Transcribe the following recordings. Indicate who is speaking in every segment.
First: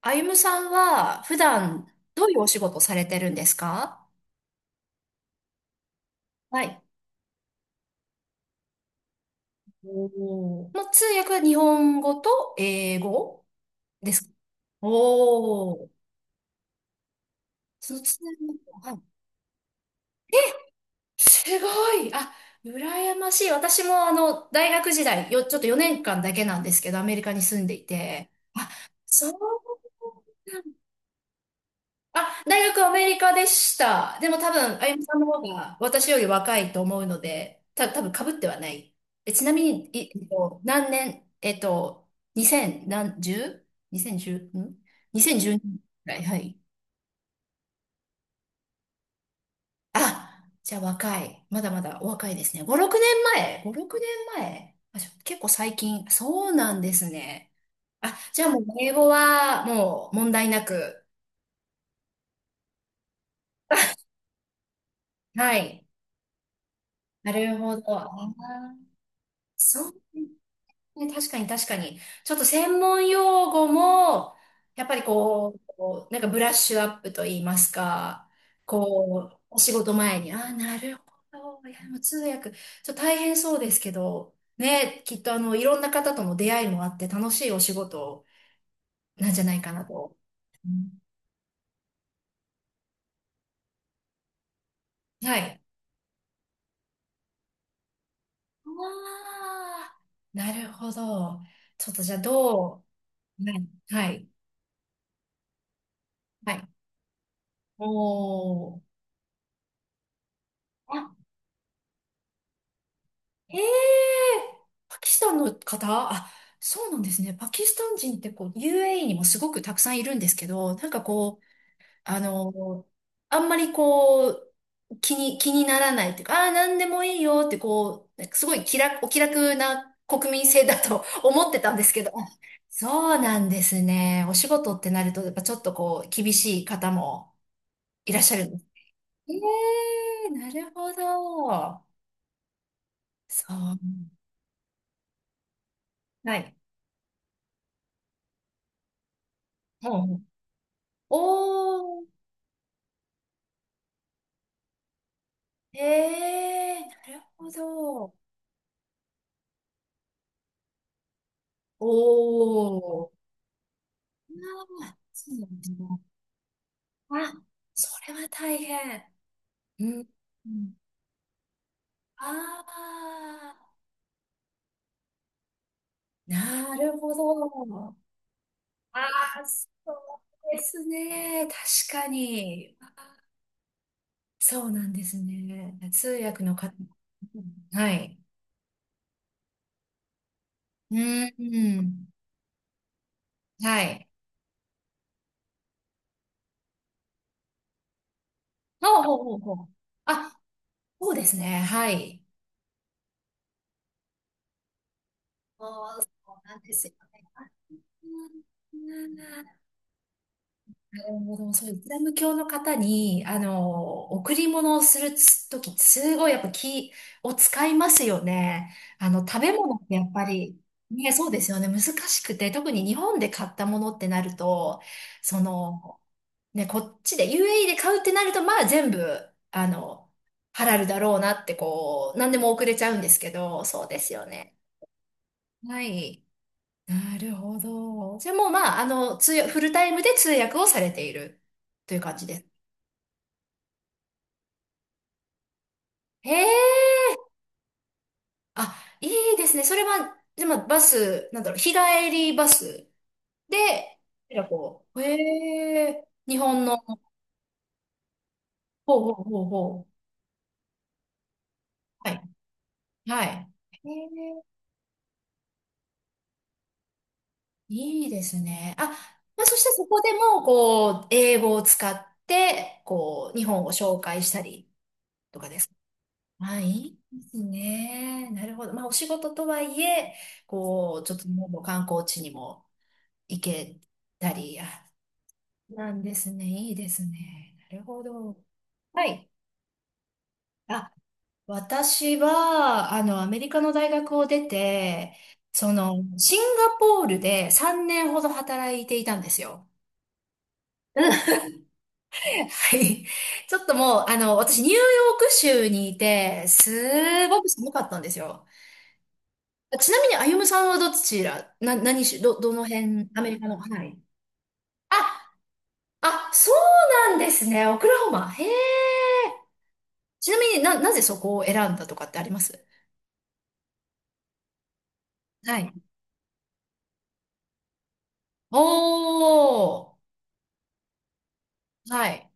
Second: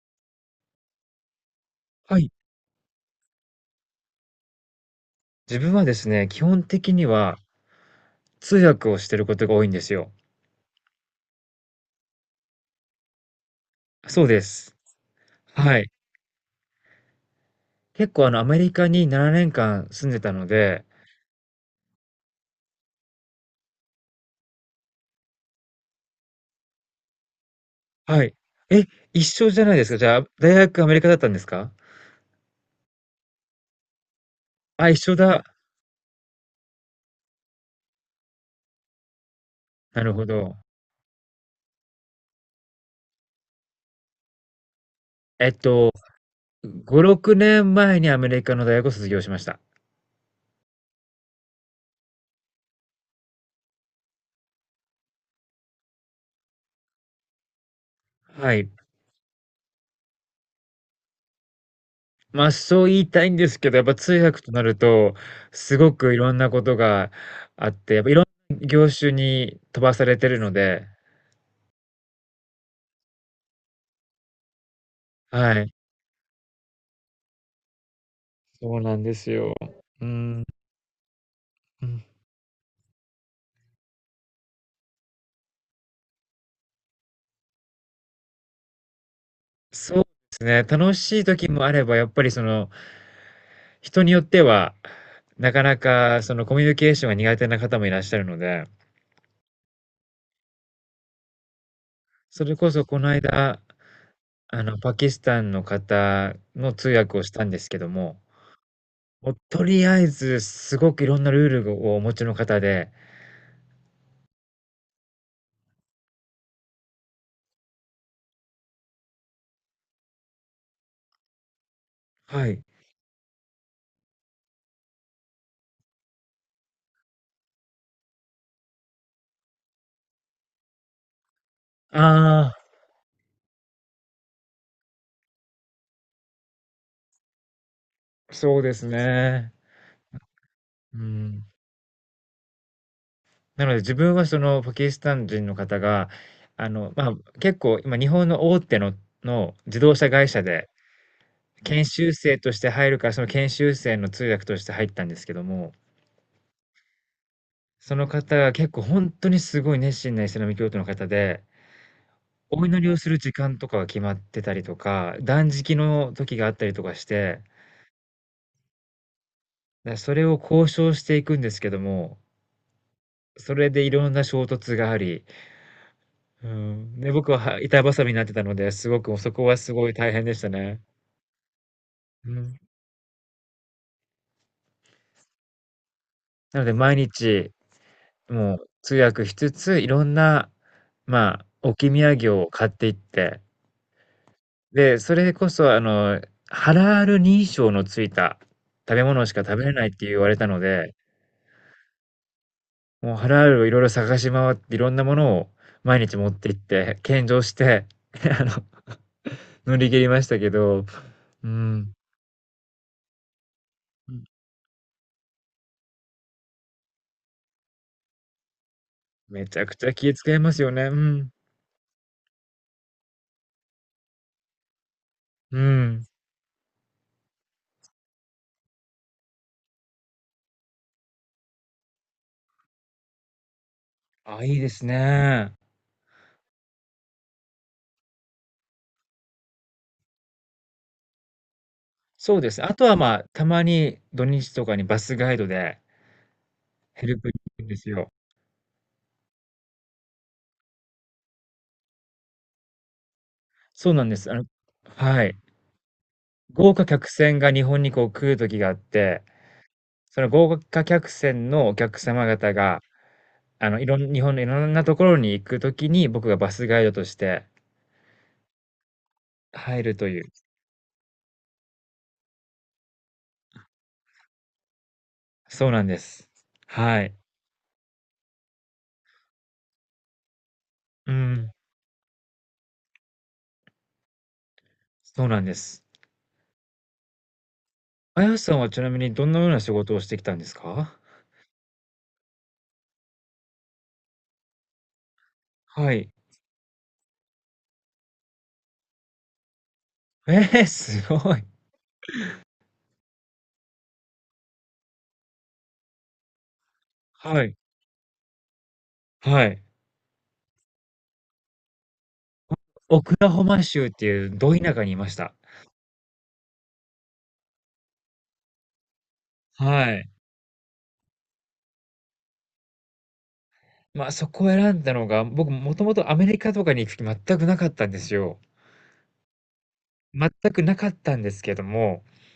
Speaker 1: あゆむさんは普段
Speaker 2: は
Speaker 1: どう
Speaker 2: い。
Speaker 1: いうお仕事されてるんですか？
Speaker 2: 自分はですね、基
Speaker 1: は
Speaker 2: 本
Speaker 1: い。
Speaker 2: 的には通訳をしてることが多いんです
Speaker 1: お
Speaker 2: よ。
Speaker 1: ー、も通訳は日本語と英語です
Speaker 2: そう
Speaker 1: か？
Speaker 2: です。
Speaker 1: お
Speaker 2: は
Speaker 1: ー。
Speaker 2: い。
Speaker 1: その
Speaker 2: 結
Speaker 1: 通
Speaker 2: 構アメリ
Speaker 1: 訳、
Speaker 2: カ
Speaker 1: はい。
Speaker 2: に7年間住んでたので、
Speaker 1: すごい。あ、羨ましい。私もあの、大学時代、ちょっと4年間だけなんですけど、アメリカに住んでい
Speaker 2: は
Speaker 1: て。
Speaker 2: い。え、一
Speaker 1: そう。
Speaker 2: 緒じゃないですか？じゃあ、大学アメリカだったんですか？
Speaker 1: あ、大学アメリカでした。でも多分、あ
Speaker 2: あ、
Speaker 1: ゆみ
Speaker 2: 一
Speaker 1: さ
Speaker 2: 緒
Speaker 1: んの方
Speaker 2: だ。
Speaker 1: が私より若いと思うので、多分被ってはない。え、ちなみに、
Speaker 2: な
Speaker 1: い
Speaker 2: る
Speaker 1: え
Speaker 2: ほ
Speaker 1: っ
Speaker 2: ど。
Speaker 1: と、何年、2 0何、1 0 2 0 1ん
Speaker 2: えっ
Speaker 1: ?2012 く
Speaker 2: と、
Speaker 1: らい、はい。
Speaker 2: 5、6年前にアメリカの大学を卒業しました。
Speaker 1: あ、じゃあ若い。まだまだお若いですね。5、6年前？ 5、6年前、あ、結構最近。そうなんですね。あ、じゃあ
Speaker 2: は
Speaker 1: もう
Speaker 2: い。
Speaker 1: 英語はもう問題なく。
Speaker 2: まあ、そう言いたいんですけど、やっぱ通訳となると、
Speaker 1: は
Speaker 2: す
Speaker 1: い。
Speaker 2: ごくいろんなことが
Speaker 1: なる
Speaker 2: あっ
Speaker 1: ほど。
Speaker 2: て、やっ
Speaker 1: あ
Speaker 2: ぱいろんな
Speaker 1: ー、
Speaker 2: 業種に飛
Speaker 1: そう。
Speaker 2: ばされてるので、
Speaker 1: ね、確かに確かに。ちょっと専門用語も、やっぱりこう、
Speaker 2: はい。
Speaker 1: こうなんかブラッシュアップと言いますか、
Speaker 2: そうなんで
Speaker 1: こ
Speaker 2: す
Speaker 1: う、
Speaker 2: よ。
Speaker 1: お仕事
Speaker 2: うー
Speaker 1: 前に、
Speaker 2: ん、
Speaker 1: ああ、なるほど。い
Speaker 2: う
Speaker 1: や、もう
Speaker 2: ん。
Speaker 1: 通訳、ちょっと大変そうですけど、ね、きっとあの、いろんな方との出会いもあって楽しいお仕事なんじゃないかな
Speaker 2: そうで
Speaker 1: と。
Speaker 2: すね、
Speaker 1: う
Speaker 2: 楽
Speaker 1: ん、
Speaker 2: しい時もあれば、やっぱりその、人によっては、
Speaker 1: は
Speaker 2: な
Speaker 1: い。
Speaker 2: かなかそのコミュニケーションが苦手な方もいらっしゃるので、
Speaker 1: ああ、なるほど。ちょっとじゃあ
Speaker 2: それこそこの
Speaker 1: は
Speaker 2: 間、
Speaker 1: い、はい、
Speaker 2: パキスタンの方
Speaker 1: はい。
Speaker 2: の通訳をしたんですけども、
Speaker 1: おー。
Speaker 2: もうとりあえずすごくいろんなルールをお持ちの方で、
Speaker 1: へえ、パキスタンの方、あ、そうなんですね。パキスタン人ってこう、UAE にもすごくたくさんいるんですけど、なんかこう、あ
Speaker 2: はい。
Speaker 1: の、あんまりこう、気にならないっていうか、ああなんでもいいよってこう、なんかすごい気楽、お気楽な国民性だと 思ってたんですけど、あ、
Speaker 2: あ
Speaker 1: そうなんですね。お仕事ってなると、やっぱちょっとこう、厳しい方もいらっし
Speaker 2: あ、
Speaker 1: ゃるんで
Speaker 2: そう
Speaker 1: す。
Speaker 2: です
Speaker 1: え
Speaker 2: ね。
Speaker 1: え、なるほ
Speaker 2: うん。
Speaker 1: ど。そ
Speaker 2: なので自
Speaker 1: う。
Speaker 2: 分はそのパキスタン人の方が、
Speaker 1: はい。
Speaker 2: 結構今日本の大手の、自動車
Speaker 1: もう、
Speaker 2: 会社で研
Speaker 1: お
Speaker 2: 修
Speaker 1: ー、
Speaker 2: 生として入るから、その研修生の通訳として入ったんですけども、
Speaker 1: ええ、なるほ
Speaker 2: その
Speaker 1: ど。
Speaker 2: 方が結構ほんとにすごい熱心なイスラム教徒の方で、
Speaker 1: お
Speaker 2: お祈りをす
Speaker 1: お。
Speaker 2: る時間とかが決まってたりと
Speaker 1: ああ、
Speaker 2: か、
Speaker 1: そうな
Speaker 2: 断
Speaker 1: んです
Speaker 2: 食
Speaker 1: ね。
Speaker 2: の時があったりとかし
Speaker 1: あ、
Speaker 2: て、
Speaker 1: それは大変。うん。
Speaker 2: それを
Speaker 1: う
Speaker 2: 交
Speaker 1: ん、
Speaker 2: 渉していくんですけども、
Speaker 1: あ
Speaker 2: それ
Speaker 1: あ、
Speaker 2: でいろんな衝突があり、う
Speaker 1: なる
Speaker 2: ん。で、
Speaker 1: ほ
Speaker 2: 僕は板
Speaker 1: ど。
Speaker 2: 挟みになってたので、すご
Speaker 1: あ
Speaker 2: く、そこ
Speaker 1: あ、
Speaker 2: は
Speaker 1: そ
Speaker 2: すごい大変でした
Speaker 1: うで
Speaker 2: ね。
Speaker 1: すね。確か
Speaker 2: うん。
Speaker 1: に。あ、そうなんですね。あ、それは大変。うん、うん、
Speaker 2: な
Speaker 1: あ
Speaker 2: の
Speaker 1: あ、なるほど。ああ、
Speaker 2: で
Speaker 1: そうですね。確かに、そうなんですね、通訳の
Speaker 2: 毎
Speaker 1: 方。
Speaker 2: 日、
Speaker 1: はい。
Speaker 2: もう通訳しつつ、いろんな、
Speaker 1: うん。
Speaker 2: まあ、
Speaker 1: う
Speaker 2: 置き土
Speaker 1: ん、
Speaker 2: 産を買っていって、
Speaker 1: はい。
Speaker 2: で、それこそハラール認証のついた食
Speaker 1: ほう
Speaker 2: べ
Speaker 1: ほう
Speaker 2: 物し
Speaker 1: ほう
Speaker 2: か食
Speaker 1: ほ
Speaker 2: べ
Speaker 1: う。
Speaker 2: れないって言わ
Speaker 1: あ、
Speaker 2: れたので、
Speaker 1: そうですね。はい。
Speaker 2: もうハラールをいろいろ探し回って、いろんなものを
Speaker 1: あ
Speaker 2: 毎
Speaker 1: あ、そ
Speaker 2: 日持っ
Speaker 1: う
Speaker 2: て
Speaker 1: な
Speaker 2: 行
Speaker 1: ん
Speaker 2: っ
Speaker 1: ですよ。
Speaker 2: て、献上して、
Speaker 1: な
Speaker 2: あの、
Speaker 1: る
Speaker 2: 乗り切りましたけど、
Speaker 1: ほ
Speaker 2: う
Speaker 1: ど、そう、イス
Speaker 2: ん。
Speaker 1: ラム教の方に、あの、
Speaker 2: うん。
Speaker 1: 贈り物をするとき、すごいやっぱ気を使いますよね。あの、食
Speaker 2: め
Speaker 1: べ
Speaker 2: ちゃく
Speaker 1: 物っ
Speaker 2: ち
Speaker 1: て
Speaker 2: ゃ
Speaker 1: やっ
Speaker 2: 気
Speaker 1: ぱ
Speaker 2: 遣いま
Speaker 1: り、
Speaker 2: すよね。う
Speaker 1: ね、そう
Speaker 2: ん。
Speaker 1: ですよね、難しくて、特に日本で買ったものってなると、そ
Speaker 2: う
Speaker 1: の、
Speaker 2: ん。
Speaker 1: ね、こっちで UAE で買うってなると、まあ全部、あの、ハラルだろうなって、こう、何でも送れちゃうんですけど、そうですよ
Speaker 2: あ、い
Speaker 1: ね。
Speaker 2: いですね。
Speaker 1: はい。なるほど。じゃあもう、まあ、あの、通訳、フルタイムで通訳をされているという感じで
Speaker 2: そう
Speaker 1: す？
Speaker 2: ですね、あとは、まあ、たまに土日とかにバスガイドで
Speaker 1: へえ、
Speaker 2: ヘルプに行くんですよ。
Speaker 1: あ、いいですね。それは、でもバス、なんだろう、日帰りバス
Speaker 2: そう
Speaker 1: で、
Speaker 2: なんです。
Speaker 1: なんかこう、
Speaker 2: はい。
Speaker 1: へえ、日本
Speaker 2: 豪
Speaker 1: の、
Speaker 2: 華客船が日本にこう来る時があっ
Speaker 1: ほうほ
Speaker 2: て、
Speaker 1: うほうほ
Speaker 2: その豪華客船のお客
Speaker 1: う。はい、
Speaker 2: 様方が、
Speaker 1: はい。
Speaker 2: あの、い
Speaker 1: へ
Speaker 2: ろん日本の
Speaker 1: え、
Speaker 2: いろんなところに行く時に、僕がバスガイドとして
Speaker 1: いいですね。あ、まあ、そして
Speaker 2: 入
Speaker 1: そ
Speaker 2: る
Speaker 1: こ
Speaker 2: と
Speaker 1: で
Speaker 2: いう。
Speaker 1: も、こう、英語を使って、こう、日本を紹介したりとかです
Speaker 2: そう
Speaker 1: か？
Speaker 2: なんです。
Speaker 1: あ、いい
Speaker 2: はい。
Speaker 1: ですね。なるほど。まあ、お仕事とはいえ、こう、
Speaker 2: う
Speaker 1: ちょっと
Speaker 2: ん、
Speaker 1: もう観光地にも行けたり、あ、
Speaker 2: そうなんです。
Speaker 1: なんですね。いいですね。なるほ
Speaker 2: あ
Speaker 1: ど。
Speaker 2: やさんはちなみ
Speaker 1: は
Speaker 2: にど
Speaker 1: い。
Speaker 2: んなような仕事をしてきたんです
Speaker 1: あ、
Speaker 2: か？
Speaker 1: 私は、あの、アメリカの大学を出て、そ
Speaker 2: は
Speaker 1: の、
Speaker 2: い。
Speaker 1: シンガポールで3年ほど働いていたんですよ。
Speaker 2: ええ、
Speaker 1: う
Speaker 2: す
Speaker 1: ん。
Speaker 2: ご い。
Speaker 1: はい。ちょっともう、あの、私、ニューヨーク州にいて、すご
Speaker 2: は
Speaker 1: く
Speaker 2: い。
Speaker 1: 寒かったんですよ。
Speaker 2: はい。
Speaker 1: あ、ちなみに、歩夢さんはどちら、な、何し、ど、どの
Speaker 2: オ
Speaker 1: 辺、
Speaker 2: ク
Speaker 1: ア
Speaker 2: ラ
Speaker 1: メリ
Speaker 2: ホ
Speaker 1: カの、
Speaker 2: マ
Speaker 1: は
Speaker 2: 州っ
Speaker 1: い。
Speaker 2: ていうど田舎にいました。
Speaker 1: あ、あ、そうなんですね。オクラホマ。へえ。
Speaker 2: はい。
Speaker 1: ちなみになぜそこを選んだとかってあります。
Speaker 2: まあ、そこを選んだのが、僕
Speaker 1: は
Speaker 2: も
Speaker 1: い。
Speaker 2: ともとアメリカとかに行く気全くなかったんですよ。
Speaker 1: おー。
Speaker 2: 全くなかったんですけども、
Speaker 1: はい。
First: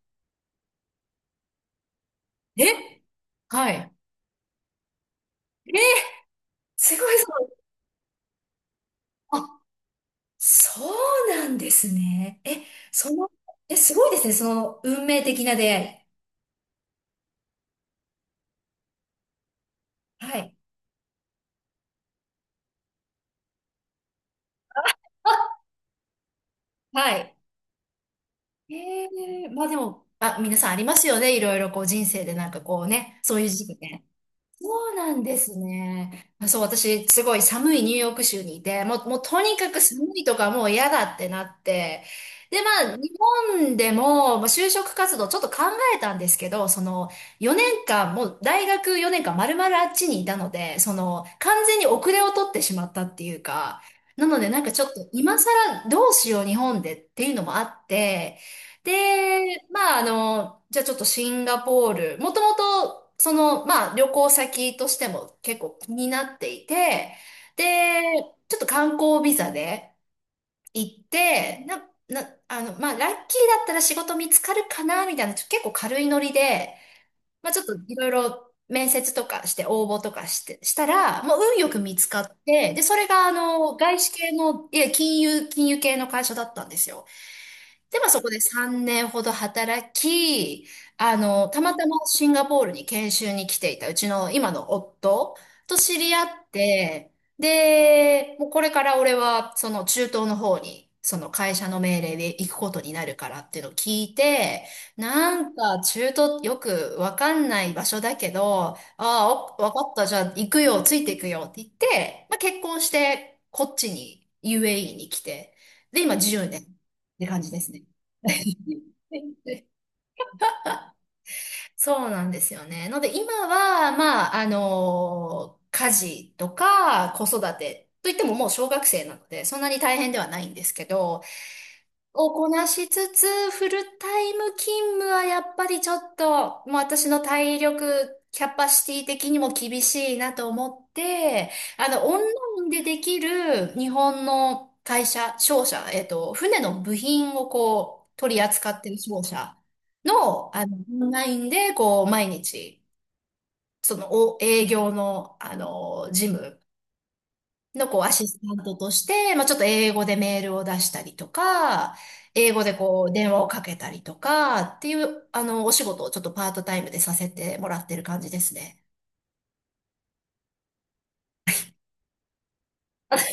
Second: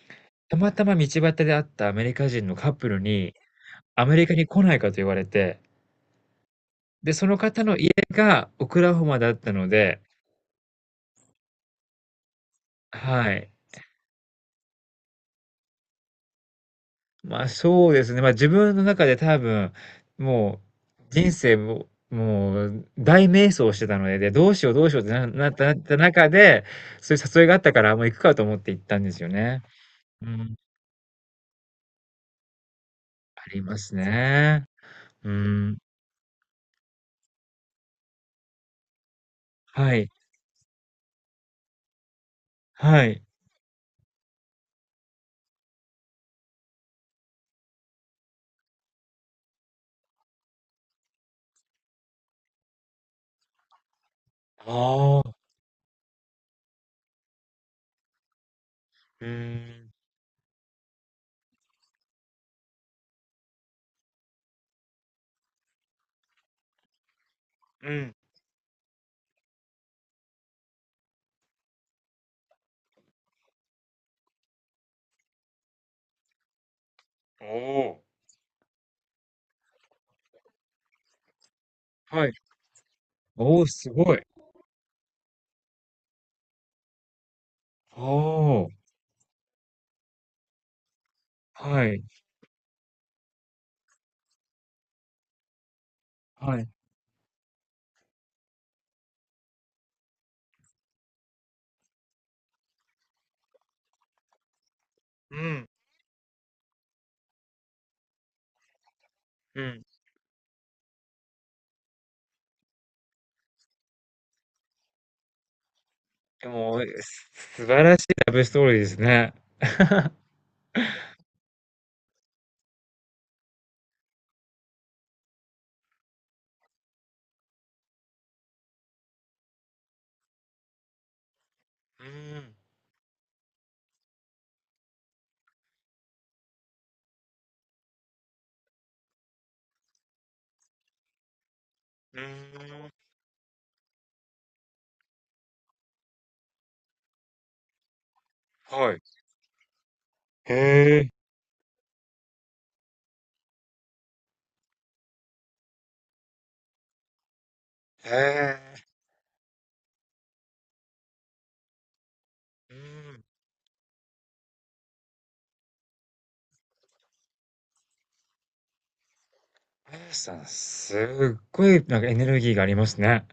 Speaker 2: たまたま道端で会ったアメリカ人のカップル
Speaker 1: え
Speaker 2: に、
Speaker 1: はい。
Speaker 2: アメリカに来ないかと言われて、
Speaker 1: ーすご
Speaker 2: で、
Speaker 1: い、そ
Speaker 2: その
Speaker 1: う。
Speaker 2: 方の家がオクラホマだった
Speaker 1: あ、
Speaker 2: ので、
Speaker 1: そうなんですね。え、その、
Speaker 2: はい。
Speaker 1: え、すごいですね。その、運命的な出会
Speaker 2: まあそうですね。まあ自分の中で多分、
Speaker 1: い。はい。
Speaker 2: もう人生も、もう大迷走してたので、で、どうしよう、どうしようってなった中で、そ
Speaker 1: は
Speaker 2: ういう
Speaker 1: い。
Speaker 2: 誘いがあったから、もう行くかと思って行ったん
Speaker 1: え
Speaker 2: ですよ
Speaker 1: え、
Speaker 2: ね。
Speaker 1: まあでも、
Speaker 2: う
Speaker 1: あ、
Speaker 2: ん。
Speaker 1: 皆さんありますよね。いろいろこう人生でなんかこうね、そういう
Speaker 2: あり
Speaker 1: 時期
Speaker 2: ます
Speaker 1: ね。
Speaker 2: ね。
Speaker 1: そうなん
Speaker 2: う
Speaker 1: です
Speaker 2: ん。
Speaker 1: ね。あ、そう、私、すごい寒いニューヨーク州にいて、もうとにかく
Speaker 2: は
Speaker 1: 寒
Speaker 2: い。
Speaker 1: いとかもう嫌だってなって。で、まあ、
Speaker 2: は
Speaker 1: 日
Speaker 2: い。
Speaker 1: 本でも、まあ、就職活動ちょっと考えたんですけど、その、4年間、もう大学4年間丸々あっちにいたので、その、完全に遅れを取ってしまったっていうか、なのでなんかちょっと
Speaker 2: ああ。
Speaker 1: 今更どうしよう日本でっていうのもあって、
Speaker 2: う
Speaker 1: で、
Speaker 2: ん。
Speaker 1: まあ、あの、じゃあちょっとシンガポール、もともと、その、まあ、旅行先としても結構気になっていて、
Speaker 2: う
Speaker 1: で、
Speaker 2: ん。
Speaker 1: ちょっと観光ビザで行って、あの、まあ、ラッキーだったら仕事見つかるかな、みたいな、結構軽いノリで、
Speaker 2: お
Speaker 1: まあ、ちょっとい
Speaker 2: お。
Speaker 1: ろいろ面接とかして応募とかして、したら、もう運よく見つか
Speaker 2: はい。
Speaker 1: って、で、それがあ
Speaker 2: おお、
Speaker 1: の、
Speaker 2: す
Speaker 1: 外資
Speaker 2: ごい。
Speaker 1: 系の、いや、金融系の会社だったんですよ。で、
Speaker 2: お
Speaker 1: まあそこで
Speaker 2: お。
Speaker 1: 3年ほど働き、あの、たま
Speaker 2: は
Speaker 1: たま
Speaker 2: い。
Speaker 1: シンガポールに研修に来ていたうちの今の夫と知り合っ
Speaker 2: はい。
Speaker 1: て、で、もうこれから俺はその中東の方に、その会社の命令で行くことになるからっていうのを聞いて、な
Speaker 2: う
Speaker 1: ん
Speaker 2: ん。
Speaker 1: か中東よくわかんない場所だけど、ああ、お
Speaker 2: う
Speaker 1: わか
Speaker 2: ん。
Speaker 1: った、じゃあ行くよ、ついていくよって言って、まあ結婚してこっちに UAE に来て、で、今10
Speaker 2: で
Speaker 1: 年。
Speaker 2: も、
Speaker 1: て感じで
Speaker 2: 素
Speaker 1: すね。
Speaker 2: 晴らしいラブストーリーですね。
Speaker 1: そうなんですよね。ので今は、まあ、あの家事とか子育てといってももう小学生なので、そんなに大変ではないんですけど、
Speaker 2: う
Speaker 1: をこ
Speaker 2: ん。
Speaker 1: なしつつ、フルタイム勤務はやっぱりちょっと、もう私の体力、キャパシティ的にも厳しいなと思って、あの、オン
Speaker 2: うー
Speaker 1: ラインで
Speaker 2: ん。
Speaker 1: できる日本の会社、商社、船の部品をこう、取り扱って
Speaker 2: は
Speaker 1: る
Speaker 2: い。
Speaker 1: 商社の、
Speaker 2: へ
Speaker 1: あの、オン
Speaker 2: え。
Speaker 1: ラインで、こう、毎日、その、営業の、あの、事務のこう
Speaker 2: へ
Speaker 1: アシスタントと
Speaker 2: え。
Speaker 1: して、まあ、ちょっと英語でメールを出したりとか、英語で
Speaker 2: う
Speaker 1: こう
Speaker 2: ん。
Speaker 1: 電話をかけたりとかっていう、あの、お仕事をちょっとパートタイムでさせてもらってる感じですね。
Speaker 2: あやさん、すっごい、なんかエネルギーがありますね。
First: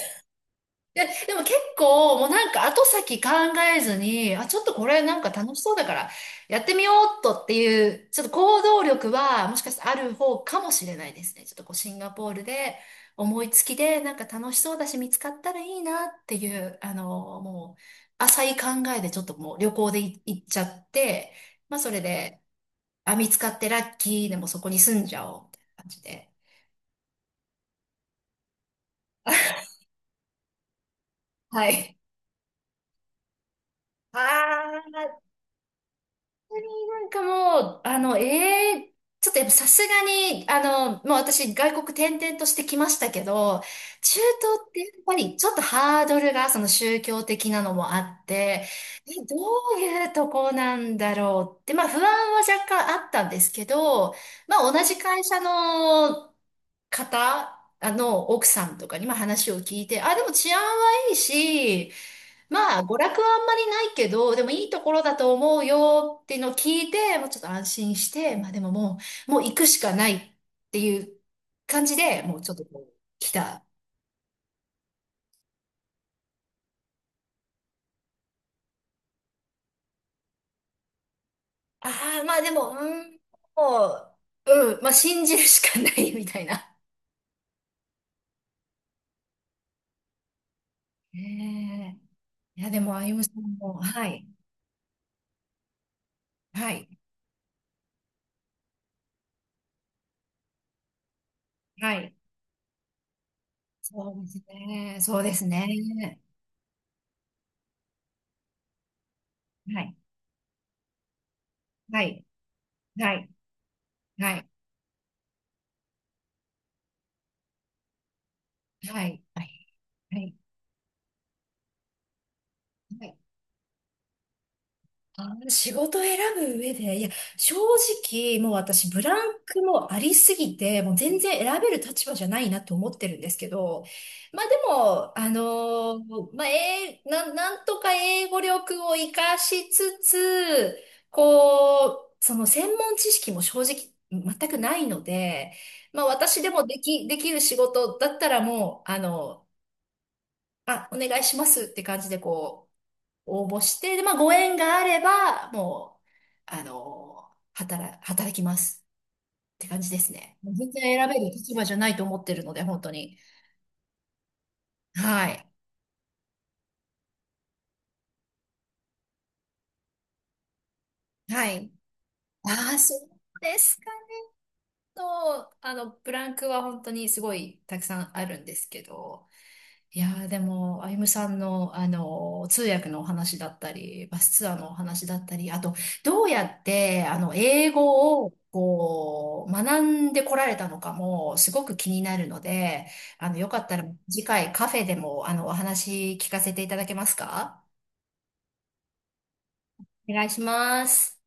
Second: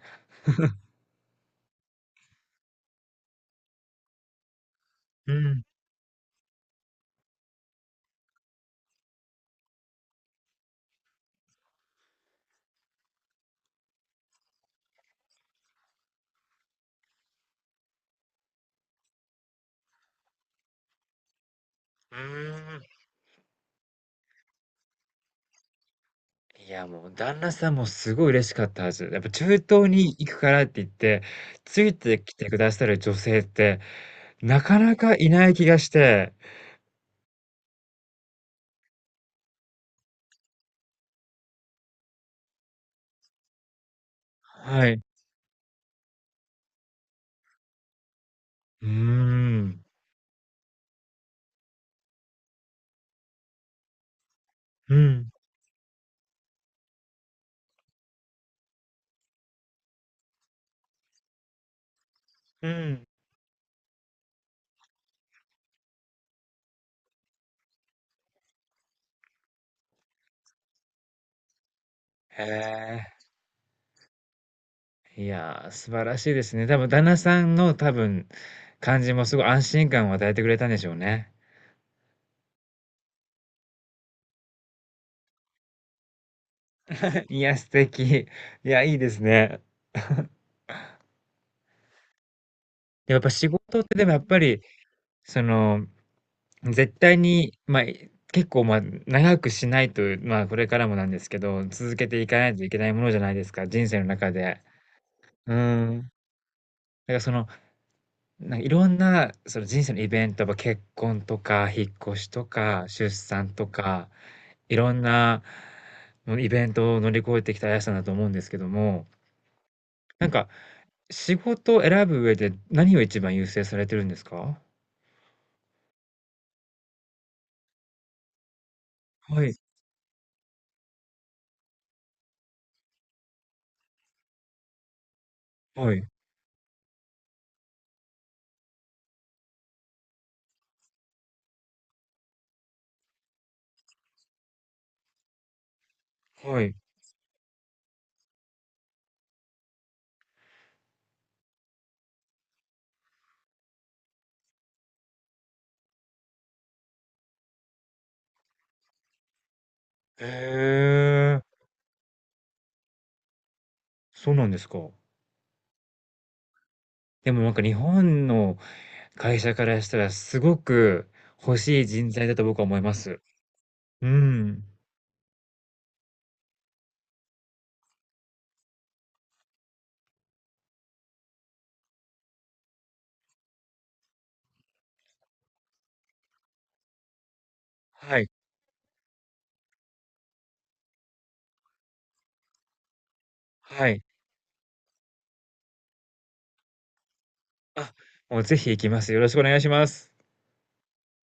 Speaker 1: でも結構、もうなんか後先考えずに、あ、ちょっとこれなんか
Speaker 2: う
Speaker 1: 楽し
Speaker 2: ん。
Speaker 1: そうだから、やってみようっとっていう、ちょっと行動力は、もしかしたらある方かもしれないですね。ちょっとこう、シンガポールで、思いつきで、なんか楽しそうだし、見つかったらいいなっていう、あの、もう、浅い考えでちょっともう旅行で行っちゃって、まあそれ
Speaker 2: う
Speaker 1: で、
Speaker 2: ーん。
Speaker 1: あ、見つかってラッキーでもそこに住んじゃおう、みたいな感じで。
Speaker 2: いや、もう、旦那さんもすごい嬉しかったはず。やっぱ、中東に行くからって言って、
Speaker 1: は
Speaker 2: つい
Speaker 1: い。
Speaker 2: てきてくださる女性って、なか
Speaker 1: あ
Speaker 2: なか
Speaker 1: あ。
Speaker 2: いない気がして。
Speaker 1: 当になんかもう、あの、ちょっとやっぱさすがに、あの、もう私外国転々としてきましたけど、中東ってや
Speaker 2: はい。
Speaker 1: っぱりちょっとハードルがその宗教的なのもあって、
Speaker 2: うー
Speaker 1: え、どう
Speaker 2: ん。
Speaker 1: いうとこなんだろうって、まあ不安は若干あったんですけど、まあ同
Speaker 2: う
Speaker 1: じ会
Speaker 2: ん。
Speaker 1: 社の方、あの、奥さんとかにも話を聞いて、あ、でも治安はいいし、
Speaker 2: う
Speaker 1: まあ、娯
Speaker 2: ん。
Speaker 1: 楽はあんまりないけど、でもいいところだと思うよっていうのを聞いて、もうちょっと安心して、まあでももう行くしかないっていう感じで、もう
Speaker 2: へ
Speaker 1: ちょっとこう、
Speaker 2: え。
Speaker 1: 来た。
Speaker 2: いやー、素晴らしいですね。多分、旦那さんの多分、感じもすごい安心感を与えてくれたんでしょうね。
Speaker 1: ああ、まあでも、うん、もう、うん、まあ信じるしかないみたいな。
Speaker 2: いや、素敵。いや、いいですね。
Speaker 1: ねえ、いや、でも、あゆ
Speaker 2: やっ
Speaker 1: む
Speaker 2: ぱ
Speaker 1: さん
Speaker 2: 仕
Speaker 1: も、
Speaker 2: 事ってで
Speaker 1: は
Speaker 2: もやっ
Speaker 1: い、
Speaker 2: ぱり、その、
Speaker 1: は
Speaker 2: 絶
Speaker 1: い、
Speaker 2: 対に、まあ、結構まあ、長くしないと、まあ、これからもなんですけど、
Speaker 1: は
Speaker 2: 続け
Speaker 1: い。
Speaker 2: ていかないといけないものじゃないですか、人生の
Speaker 1: そうで
Speaker 2: 中
Speaker 1: す
Speaker 2: で。
Speaker 1: ね。そうです
Speaker 2: うーん。だか
Speaker 1: ね。
Speaker 2: らその、なんかいろんな、その
Speaker 1: は
Speaker 2: 人生
Speaker 1: い、
Speaker 2: のイベント、やっぱ結婚とか、引っ
Speaker 1: は
Speaker 2: 越
Speaker 1: い。
Speaker 2: しとか、出
Speaker 1: はい、
Speaker 2: 産とか、
Speaker 1: はい、
Speaker 2: いろんな、もうイベントを乗り越えてきたあやさんだと思うんですけど
Speaker 1: は
Speaker 2: も、
Speaker 1: い、はい。は
Speaker 2: なん
Speaker 1: い。
Speaker 2: か、仕事を選ぶ上で何を
Speaker 1: はい、
Speaker 2: 一番優先されてるんですか？
Speaker 1: 仕事を選ぶ上で、いや、正直、もう私、ブラン
Speaker 2: はい、
Speaker 1: クもありすぎて、もう全然選べる立場じゃないなと思ってるんですけど、まあでも、
Speaker 2: はい、
Speaker 1: まあ、なんとか英語力を活かしつつ、こう、その専門知識も正直、全くないので、まあ私で
Speaker 2: は
Speaker 1: も
Speaker 2: い。
Speaker 1: できる仕事だったらもう、あの、あ、お願いしますって感じでこう、応募して、で、まあ、ご縁があれば、もう、あの、働きますって感じです
Speaker 2: へ
Speaker 1: ね。もう全然選べる
Speaker 2: え、
Speaker 1: 立場じゃないと思ってるので、本当に。
Speaker 2: そうなんですか。
Speaker 1: はい。
Speaker 2: でもなんか日本の会社からしたらすごく
Speaker 1: は
Speaker 2: 欲
Speaker 1: い。
Speaker 2: しい人材だと僕は
Speaker 1: あ
Speaker 2: 思
Speaker 1: あ、
Speaker 2: いま
Speaker 1: そう
Speaker 2: す。
Speaker 1: ですか？
Speaker 2: うーん。
Speaker 1: と、あの、ブランクは本当にすごいたくさんあるんですけど、いやーでも、あゆむさんの、あの、通訳のお話だったり、バスツアーのお話だったり、あと、どうやって、あの、英
Speaker 2: は
Speaker 1: 語
Speaker 2: い、
Speaker 1: を、こう、学んでこられたのかも、すごく気になるので、あの、よかったら、
Speaker 2: はい。
Speaker 1: 次回カフェでも、あの、お話聞かせていただけますか？
Speaker 2: あ、もうぜひ行きます。よろしくお願いしま
Speaker 1: お
Speaker 2: す。
Speaker 1: 願いします。